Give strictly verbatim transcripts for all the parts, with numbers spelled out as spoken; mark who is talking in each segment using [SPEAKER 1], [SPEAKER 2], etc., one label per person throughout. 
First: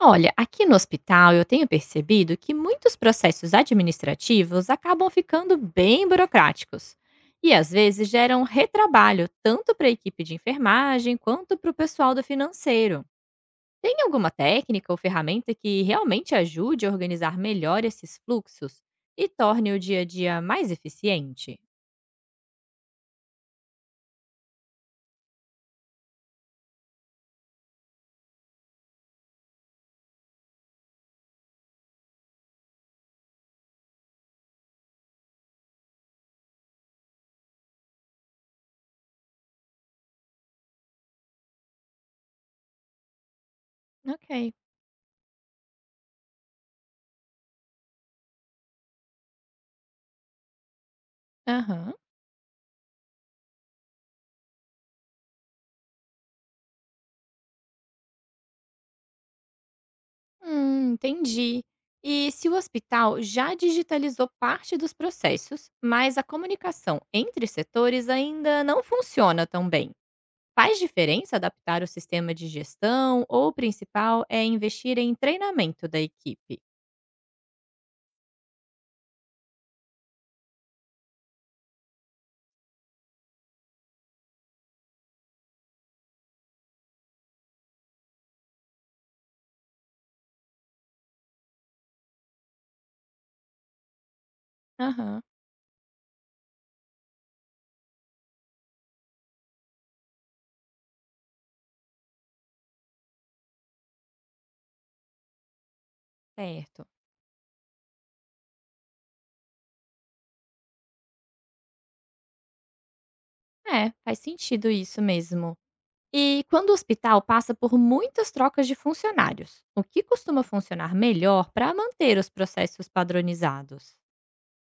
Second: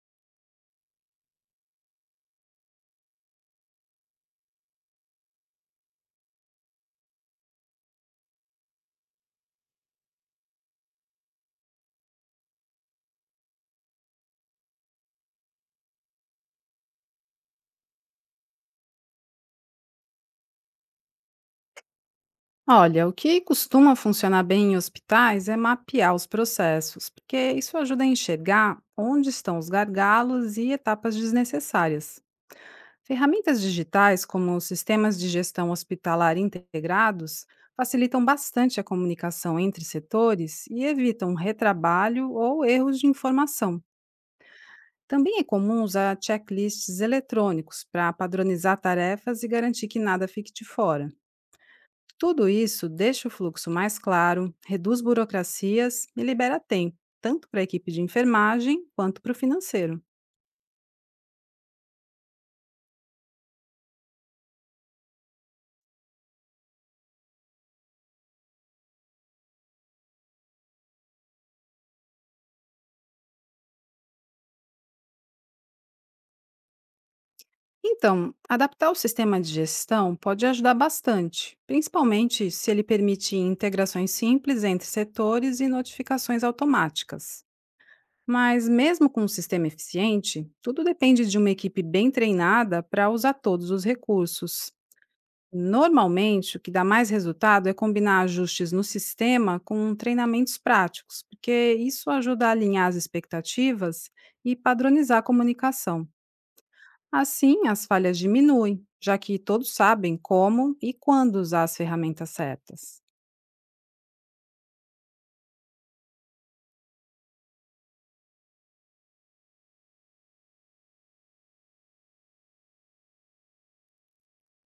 [SPEAKER 1] Olha, aqui no hospital eu tenho percebido que muitos processos administrativos acabam ficando bem burocráticos e às vezes geram retrabalho tanto para a equipe de enfermagem quanto para o pessoal do financeiro. Tem alguma técnica ou ferramenta que realmente ajude a organizar melhor esses fluxos e torne o dia a dia mais eficiente?
[SPEAKER 2] Olha, o que costuma funcionar bem em hospitais é mapear os processos, porque isso ajuda a enxergar onde estão os gargalos e etapas desnecessárias. Ferramentas digitais, como os sistemas de gestão hospitalar integrados, facilitam bastante a comunicação entre setores e evitam retrabalho ou erros de informação.
[SPEAKER 1] Ok.
[SPEAKER 2] Também é comum usar checklists eletrônicos para padronizar tarefas e garantir que nada fique de fora.
[SPEAKER 1] Aham.
[SPEAKER 2] Tudo isso deixa o fluxo mais claro, reduz burocracias e libera tempo, tanto para a equipe de enfermagem quanto para o financeiro.
[SPEAKER 1] Hum, entendi. E se o hospital já digitalizou parte dos processos, mas a comunicação entre setores ainda não funciona tão bem, faz diferença adaptar o sistema de gestão ou o principal é investir em treinamento da equipe?
[SPEAKER 2] Então, adaptar o sistema de gestão pode ajudar bastante, principalmente se ele permitir integrações simples entre setores e notificações automáticas. Mas, mesmo com um sistema eficiente, tudo depende de uma equipe bem treinada para usar todos os recursos.
[SPEAKER 1] Aham,
[SPEAKER 2] Normalmente, o que dá mais resultado é combinar ajustes no sistema com treinamentos práticos, porque isso ajuda a alinhar as expectativas e padronizar a comunicação.
[SPEAKER 1] certo.
[SPEAKER 2] Assim, as falhas diminuem, já que todos sabem como e quando usar as ferramentas certas.
[SPEAKER 1] É, faz sentido isso mesmo. E quando o hospital passa por muitas trocas de funcionários, o que costuma funcionar melhor para manter os processos padronizados?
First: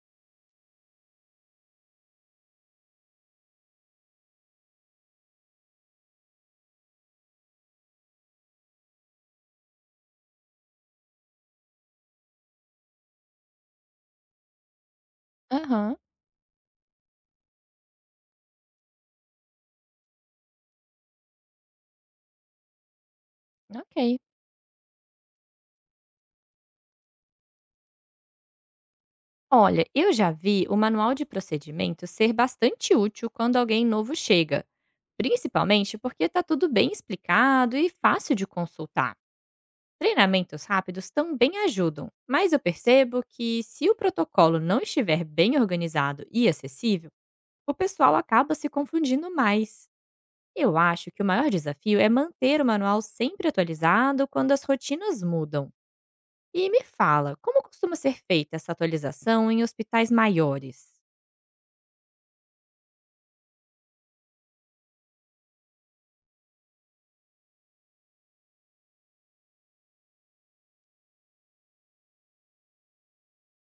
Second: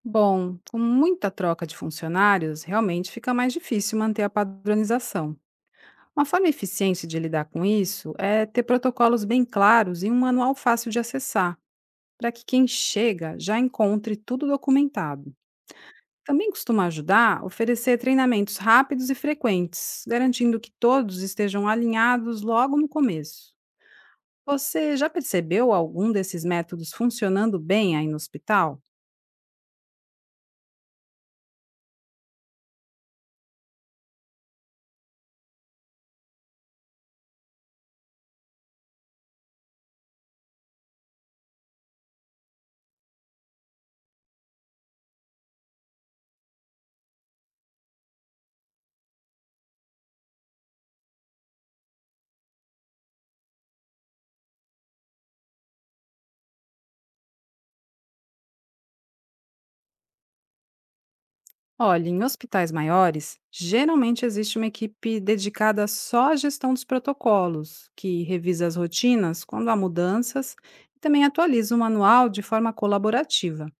[SPEAKER 2] Bom, com muita troca de funcionários, realmente fica mais difícil manter a padronização. Uma forma eficiente de lidar com isso é ter protocolos bem claros e um manual fácil de acessar para que quem chega já encontre tudo documentado.
[SPEAKER 1] Aham,
[SPEAKER 2] Também costuma ajudar oferecer treinamentos rápidos e frequentes, garantindo que todos estejam alinhados logo no começo.
[SPEAKER 1] ok.
[SPEAKER 2] Você já percebeu algum desses métodos funcionando bem aí no hospital?
[SPEAKER 1] Olha, eu já vi o manual de procedimento ser bastante útil quando alguém novo chega, principalmente porque está tudo bem explicado e fácil de consultar. Treinamentos rápidos também ajudam, mas eu percebo que se o protocolo não estiver bem organizado e acessível, o pessoal acaba se confundindo mais. Eu acho que o maior desafio é manter o manual sempre atualizado quando as rotinas mudam. E me fala, como costuma ser feita essa atualização em hospitais maiores?
[SPEAKER 2] Olha, em hospitais maiores, geralmente existe uma equipe dedicada só à gestão dos protocolos, que revisa as rotinas quando há mudanças e também atualiza o manual de forma colaborativa.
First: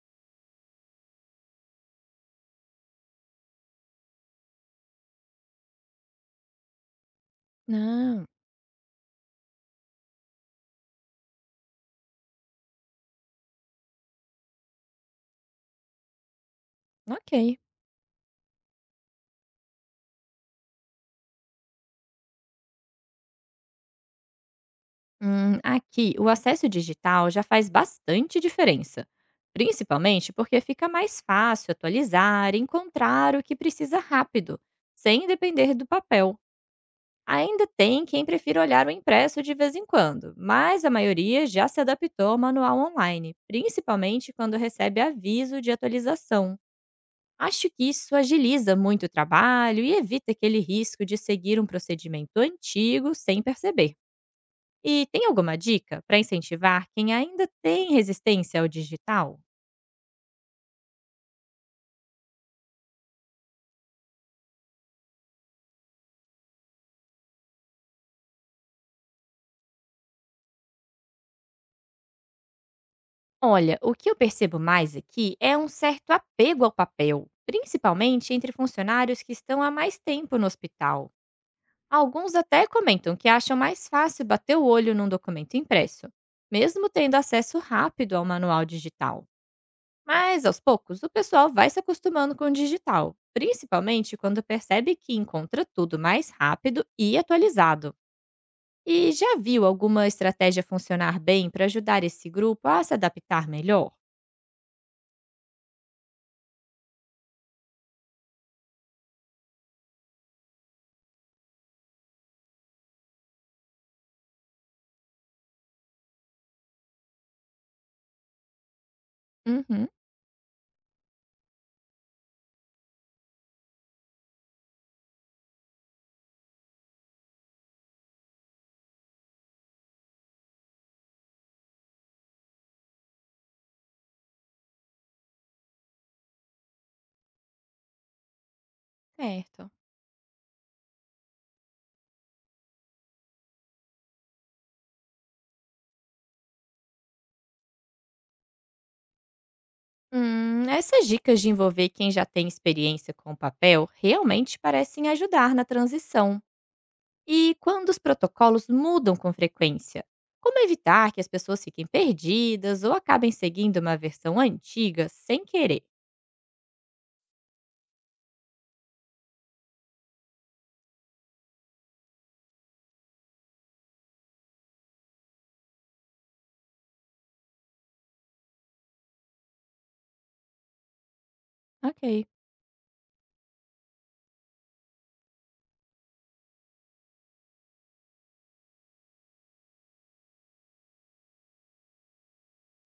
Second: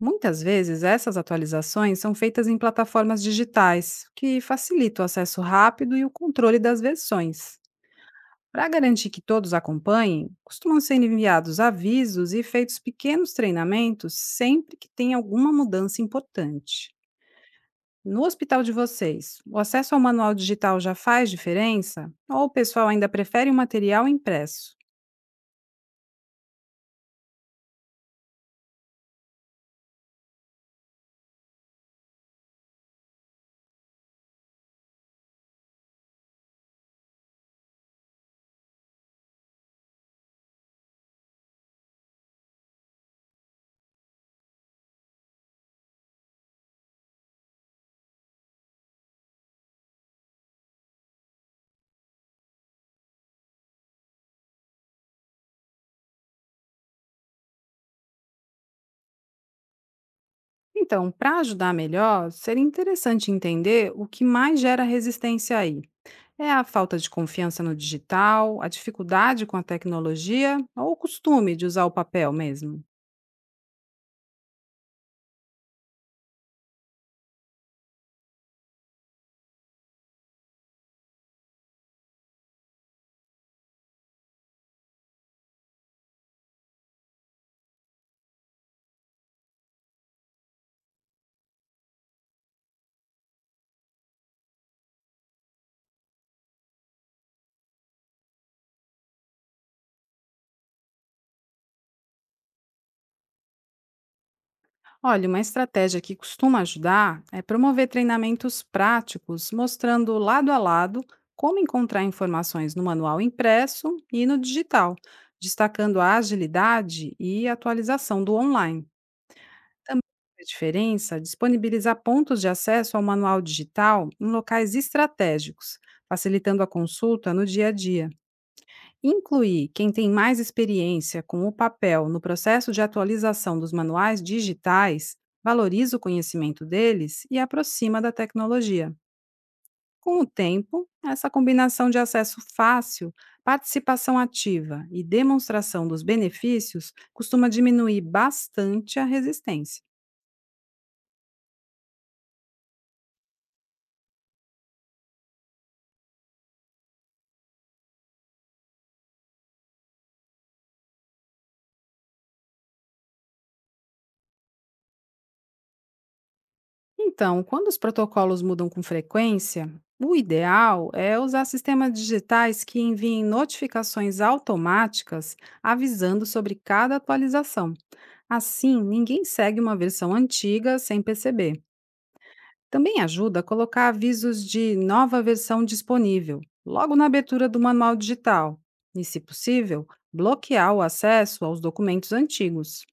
[SPEAKER 2] Muitas vezes, essas atualizações são feitas em plataformas digitais, o que facilita o acesso rápido e o controle das versões.
[SPEAKER 1] Ah,
[SPEAKER 2] Para garantir que todos acompanhem, costumam ser enviados avisos e feitos pequenos treinamentos sempre que tem alguma mudança importante.
[SPEAKER 1] ok.
[SPEAKER 2] No hospital de vocês, o acesso ao manual digital já faz diferença? Ou o pessoal ainda prefere o material impresso?
[SPEAKER 1] Hum, aqui, o acesso digital já faz bastante diferença, principalmente porque fica mais fácil atualizar e encontrar o que precisa rápido, sem depender do papel. Ainda tem quem prefira olhar o impresso de vez em quando, mas a maioria já se adaptou ao manual online, principalmente quando recebe aviso de atualização. Acho que isso agiliza muito o trabalho e evita aquele risco de seguir um procedimento antigo sem perceber. E tem alguma dica para incentivar quem ainda tem resistência ao digital?
[SPEAKER 2] Então, para ajudar melhor, seria interessante entender o que mais gera resistência aí. É a falta de confiança no digital, a dificuldade com a tecnologia ou o costume de usar o papel mesmo?
[SPEAKER 1] Olha, o que eu percebo mais aqui é um certo apego ao papel, principalmente entre funcionários que estão há mais tempo no hospital. Alguns até comentam que acham mais fácil bater o olho num documento impresso, mesmo tendo acesso rápido ao manual digital. Mas, aos poucos, o pessoal vai se acostumando com o digital, principalmente quando percebe que encontra tudo mais rápido e atualizado. E já viu alguma estratégia funcionar bem para ajudar esse grupo a se adaptar melhor?
[SPEAKER 2] Olha, uma estratégia que costuma ajudar é promover treinamentos práticos, mostrando lado a lado como encontrar informações no manual impresso e no digital, destacando a agilidade e atualização do online.
[SPEAKER 1] Uhum,
[SPEAKER 2] Também faz diferença disponibilizar pontos de acesso ao manual digital em locais estratégicos, facilitando a consulta no dia a dia. Incluir quem tem mais experiência com o papel no processo de atualização dos manuais digitais valoriza o conhecimento deles e aproxima da tecnologia.
[SPEAKER 1] certo.
[SPEAKER 2] Com o tempo, essa combinação de acesso fácil, participação ativa e demonstração dos benefícios costuma diminuir bastante a resistência.
[SPEAKER 1] Hum, essas dicas de envolver quem já tem experiência com o papel realmente parecem ajudar na transição. E quando os protocolos mudam com frequência? Como evitar que as pessoas fiquem perdidas ou acabem seguindo uma versão antiga sem querer?
[SPEAKER 2] Então, quando os protocolos mudam com frequência, o ideal é usar sistemas digitais que enviem notificações automáticas avisando sobre cada atualização. Assim, ninguém segue uma versão antiga sem perceber.
[SPEAKER 1] Ok.
[SPEAKER 2] Também ajuda a colocar avisos de nova versão disponível, logo na abertura do manual digital, e, se possível, bloquear o acesso aos documentos antigos.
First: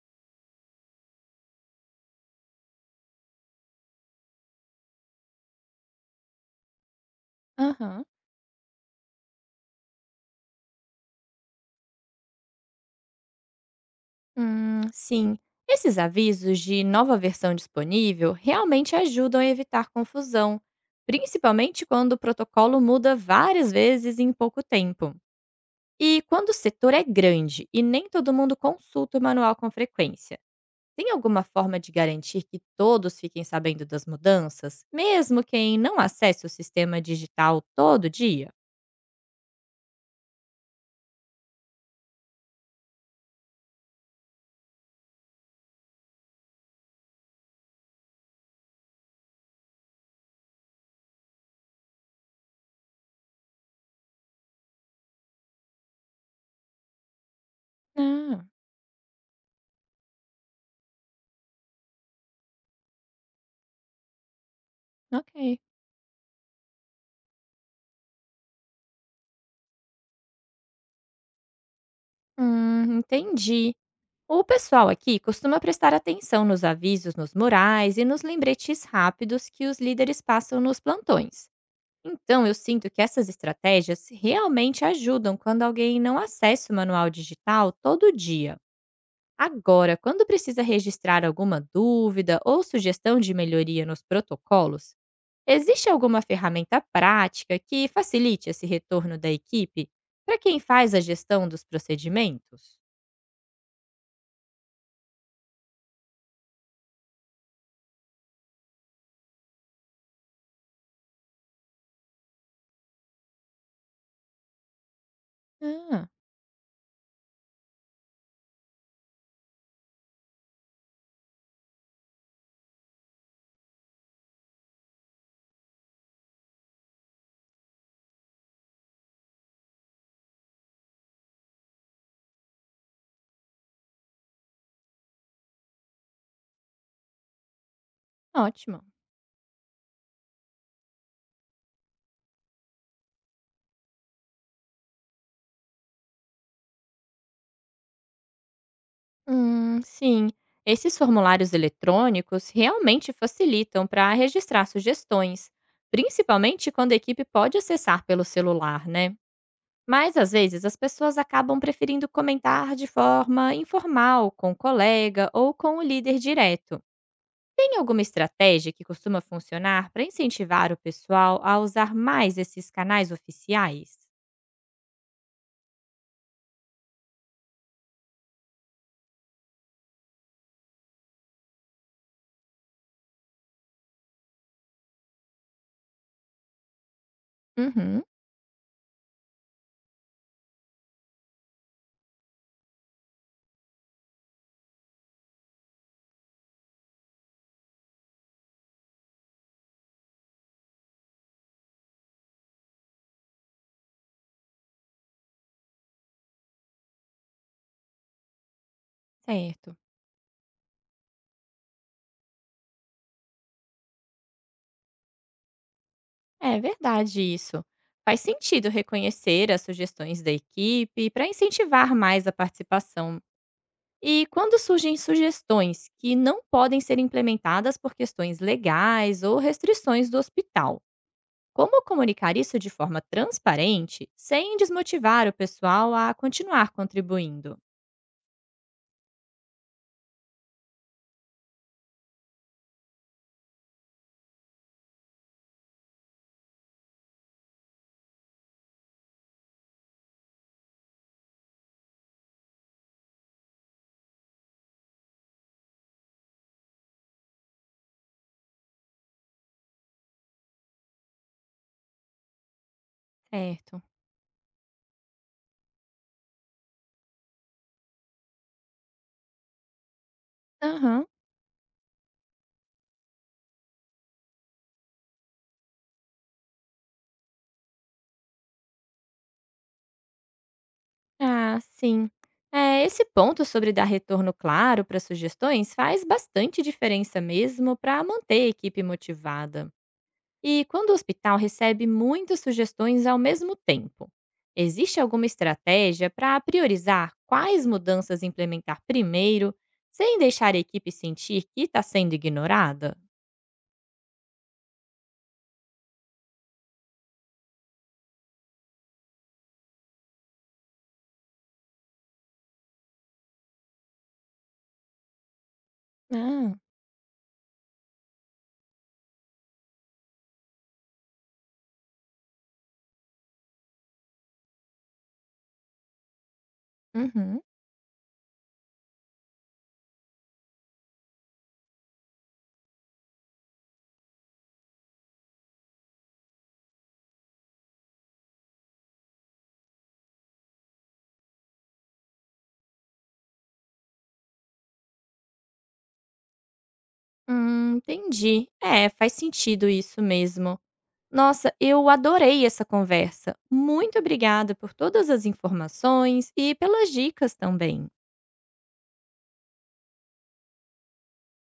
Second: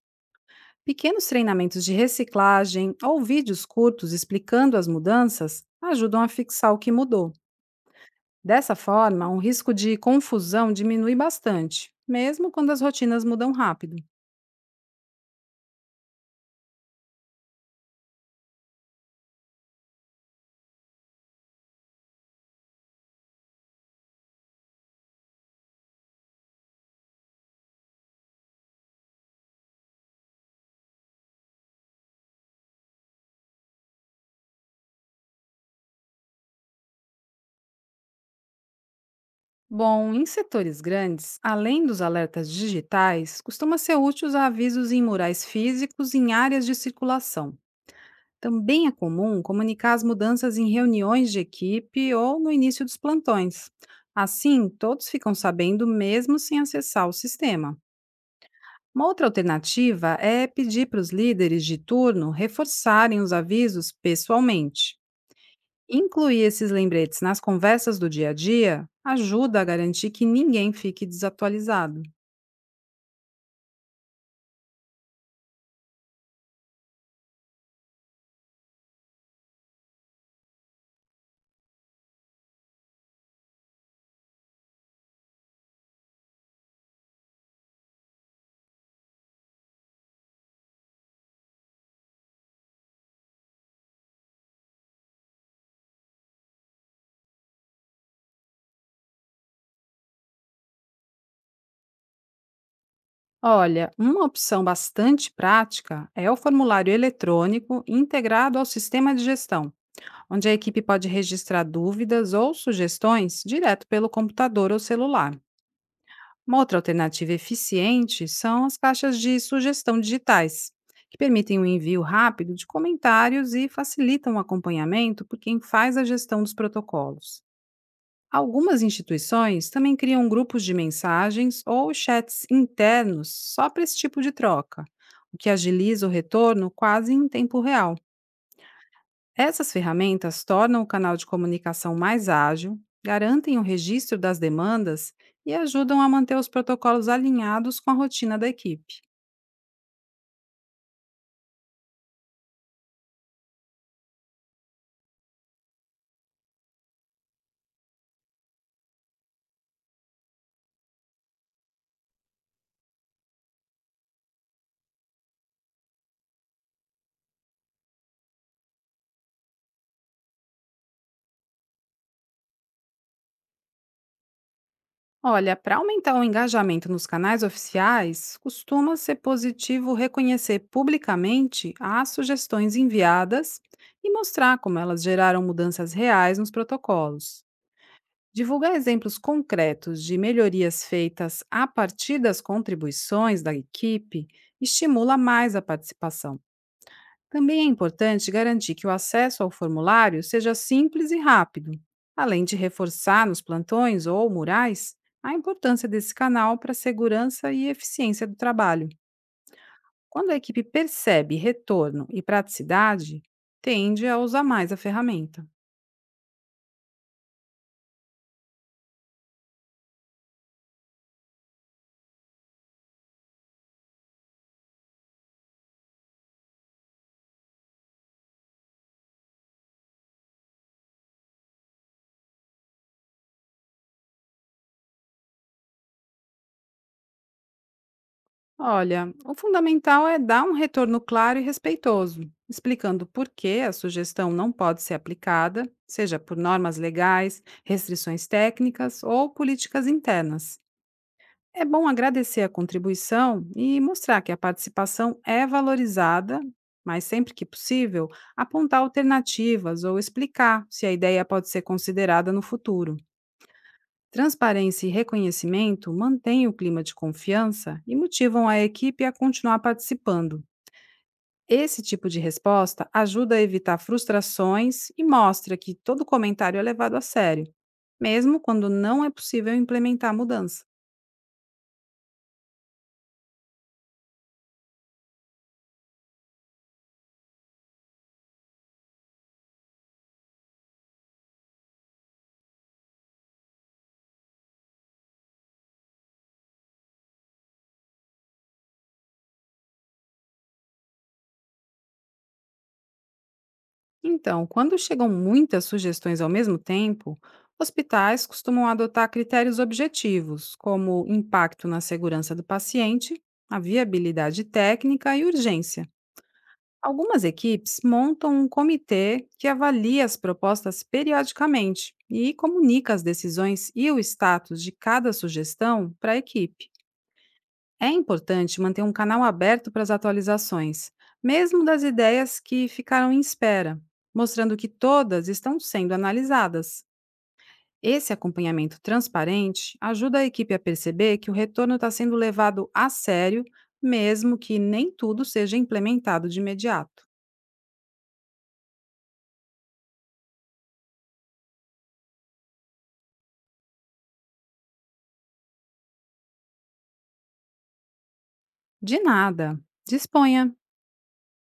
[SPEAKER 2] Pequenos treinamentos de reciclagem ou vídeos curtos explicando as mudanças ajudam a fixar o que mudou.
[SPEAKER 1] Aham.
[SPEAKER 2] Dessa forma, o risco de confusão diminui bastante, mesmo quando as rotinas mudam rápido.
[SPEAKER 1] Hum, sim. Esses avisos de nova versão disponível realmente ajudam a evitar confusão, principalmente quando o protocolo muda várias vezes em pouco tempo. E quando o setor é grande e nem todo mundo consulta o manual com frequência. Tem alguma forma de garantir que todos fiquem sabendo das mudanças, mesmo quem não acesse o sistema digital todo dia?
[SPEAKER 2] Bom, em setores grandes, além dos alertas digitais, costuma ser útil usar avisos em murais físicos em áreas de circulação. Também é comum comunicar as mudanças em reuniões de equipe ou no início dos plantões. Assim, todos ficam sabendo mesmo sem acessar o sistema.
[SPEAKER 1] Ah,
[SPEAKER 2] Uma outra alternativa é pedir para os líderes de turno reforçarem os avisos pessoalmente.
[SPEAKER 1] ok.
[SPEAKER 2] Incluir esses lembretes nas conversas do dia a dia ajuda a garantir que ninguém fique desatualizado.
[SPEAKER 1] Hum, entendi. O pessoal aqui costuma prestar atenção nos avisos nos murais e nos lembretes rápidos que os líderes passam nos plantões. Então, eu sinto que essas estratégias realmente ajudam quando alguém não acessa o manual digital todo dia. Agora, quando precisa registrar alguma dúvida ou sugestão de melhoria nos protocolos, existe alguma ferramenta prática que facilite esse retorno da equipe para quem faz a gestão dos procedimentos?
[SPEAKER 2] Olha, uma opção bastante prática é o formulário eletrônico integrado ao sistema de gestão onde a equipe pode registrar dúvidas ou sugestões direto pelo computador ou celular.
[SPEAKER 1] Ah,
[SPEAKER 2] Uma outra alternativa eficiente são as caixas de sugestão digitais, que permitem o envio rápido de comentários e facilitam o acompanhamento por quem faz a gestão dos protocolos. Algumas instituições também criam grupos de mensagens ou chats internos só para esse tipo de troca, o que agiliza o retorno quase em tempo real.
[SPEAKER 1] ótimo.
[SPEAKER 2] Essas ferramentas tornam o canal de comunicação mais ágil, garantem o registro das demandas e ajudam a manter os protocolos alinhados com a rotina da equipe.
[SPEAKER 1] Hum, sim. Esses formulários eletrônicos realmente facilitam para registrar sugestões, principalmente quando a equipe pode acessar pelo celular, né? Mas, às vezes, as pessoas acabam preferindo comentar de forma informal, com o colega ou com o líder direto. Tem alguma estratégia que costuma funcionar para incentivar o pessoal a usar mais esses canais oficiais?
[SPEAKER 2] Olha, para aumentar o engajamento nos canais oficiais, costuma ser positivo reconhecer publicamente as sugestões enviadas e mostrar como elas geraram mudanças reais nos protocolos.
[SPEAKER 1] Uhum,
[SPEAKER 2] Divulgar exemplos concretos de melhorias feitas a partir das contribuições da equipe estimula mais a participação. Também é importante garantir que o acesso ao formulário seja simples e rápido, além de reforçar nos plantões ou murais a importância desse canal para a segurança e eficiência do trabalho.
[SPEAKER 1] certo.
[SPEAKER 2] Quando a equipe percebe retorno e praticidade, tende a usar mais a ferramenta.
[SPEAKER 1] É verdade isso. Faz sentido reconhecer as sugestões da equipe para incentivar mais a participação. E quando surgem sugestões que não podem ser implementadas por questões legais ou restrições do hospital? Como comunicar isso de forma transparente sem desmotivar o pessoal a continuar contribuindo?
[SPEAKER 2] Olha, o fundamental é dar um retorno claro e respeitoso, explicando por que a sugestão não pode ser aplicada, seja por normas legais, restrições técnicas ou políticas internas. É bom agradecer a contribuição e mostrar que a participação é valorizada, mas sempre que possível, apontar alternativas ou explicar se a ideia pode ser considerada no futuro.
[SPEAKER 1] Certo.
[SPEAKER 2] Transparência e reconhecimento mantêm o clima de confiança e motivam a equipe a continuar participando.
[SPEAKER 1] Aham.
[SPEAKER 2] Esse tipo de resposta ajuda a evitar frustrações e mostra que todo comentário é levado a sério, mesmo quando não é possível implementar a mudança.
[SPEAKER 1] Ah, sim. É, esse ponto sobre dar retorno claro para sugestões faz bastante diferença mesmo para manter a equipe motivada. E quando o hospital recebe muitas sugestões ao mesmo tempo, existe alguma estratégia para priorizar quais mudanças implementar primeiro, sem deixar a equipe sentir que está sendo ignorada?
[SPEAKER 2] Então, quando chegam muitas sugestões ao mesmo tempo, hospitais costumam adotar critérios objetivos, como impacto na segurança do paciente, a viabilidade técnica e urgência.
[SPEAKER 1] Ah.
[SPEAKER 2] Algumas equipes montam um comitê que avalia as propostas periodicamente e comunica as decisões e o status de cada sugestão para a equipe.
[SPEAKER 1] Uhum.
[SPEAKER 2] É importante manter um canal aberto para as atualizações, mesmo das ideias que ficaram em espera, mostrando que todas estão sendo analisadas. Esse acompanhamento transparente ajuda a equipe a perceber que o retorno está sendo levado a sério, mesmo que nem tudo seja implementado de imediato.
[SPEAKER 1] Hum, entendi. É, faz sentido isso mesmo. Nossa, eu adorei essa conversa. Muito obrigada por todas as informações e pelas dicas também.
[SPEAKER 2] De nada. Disponha.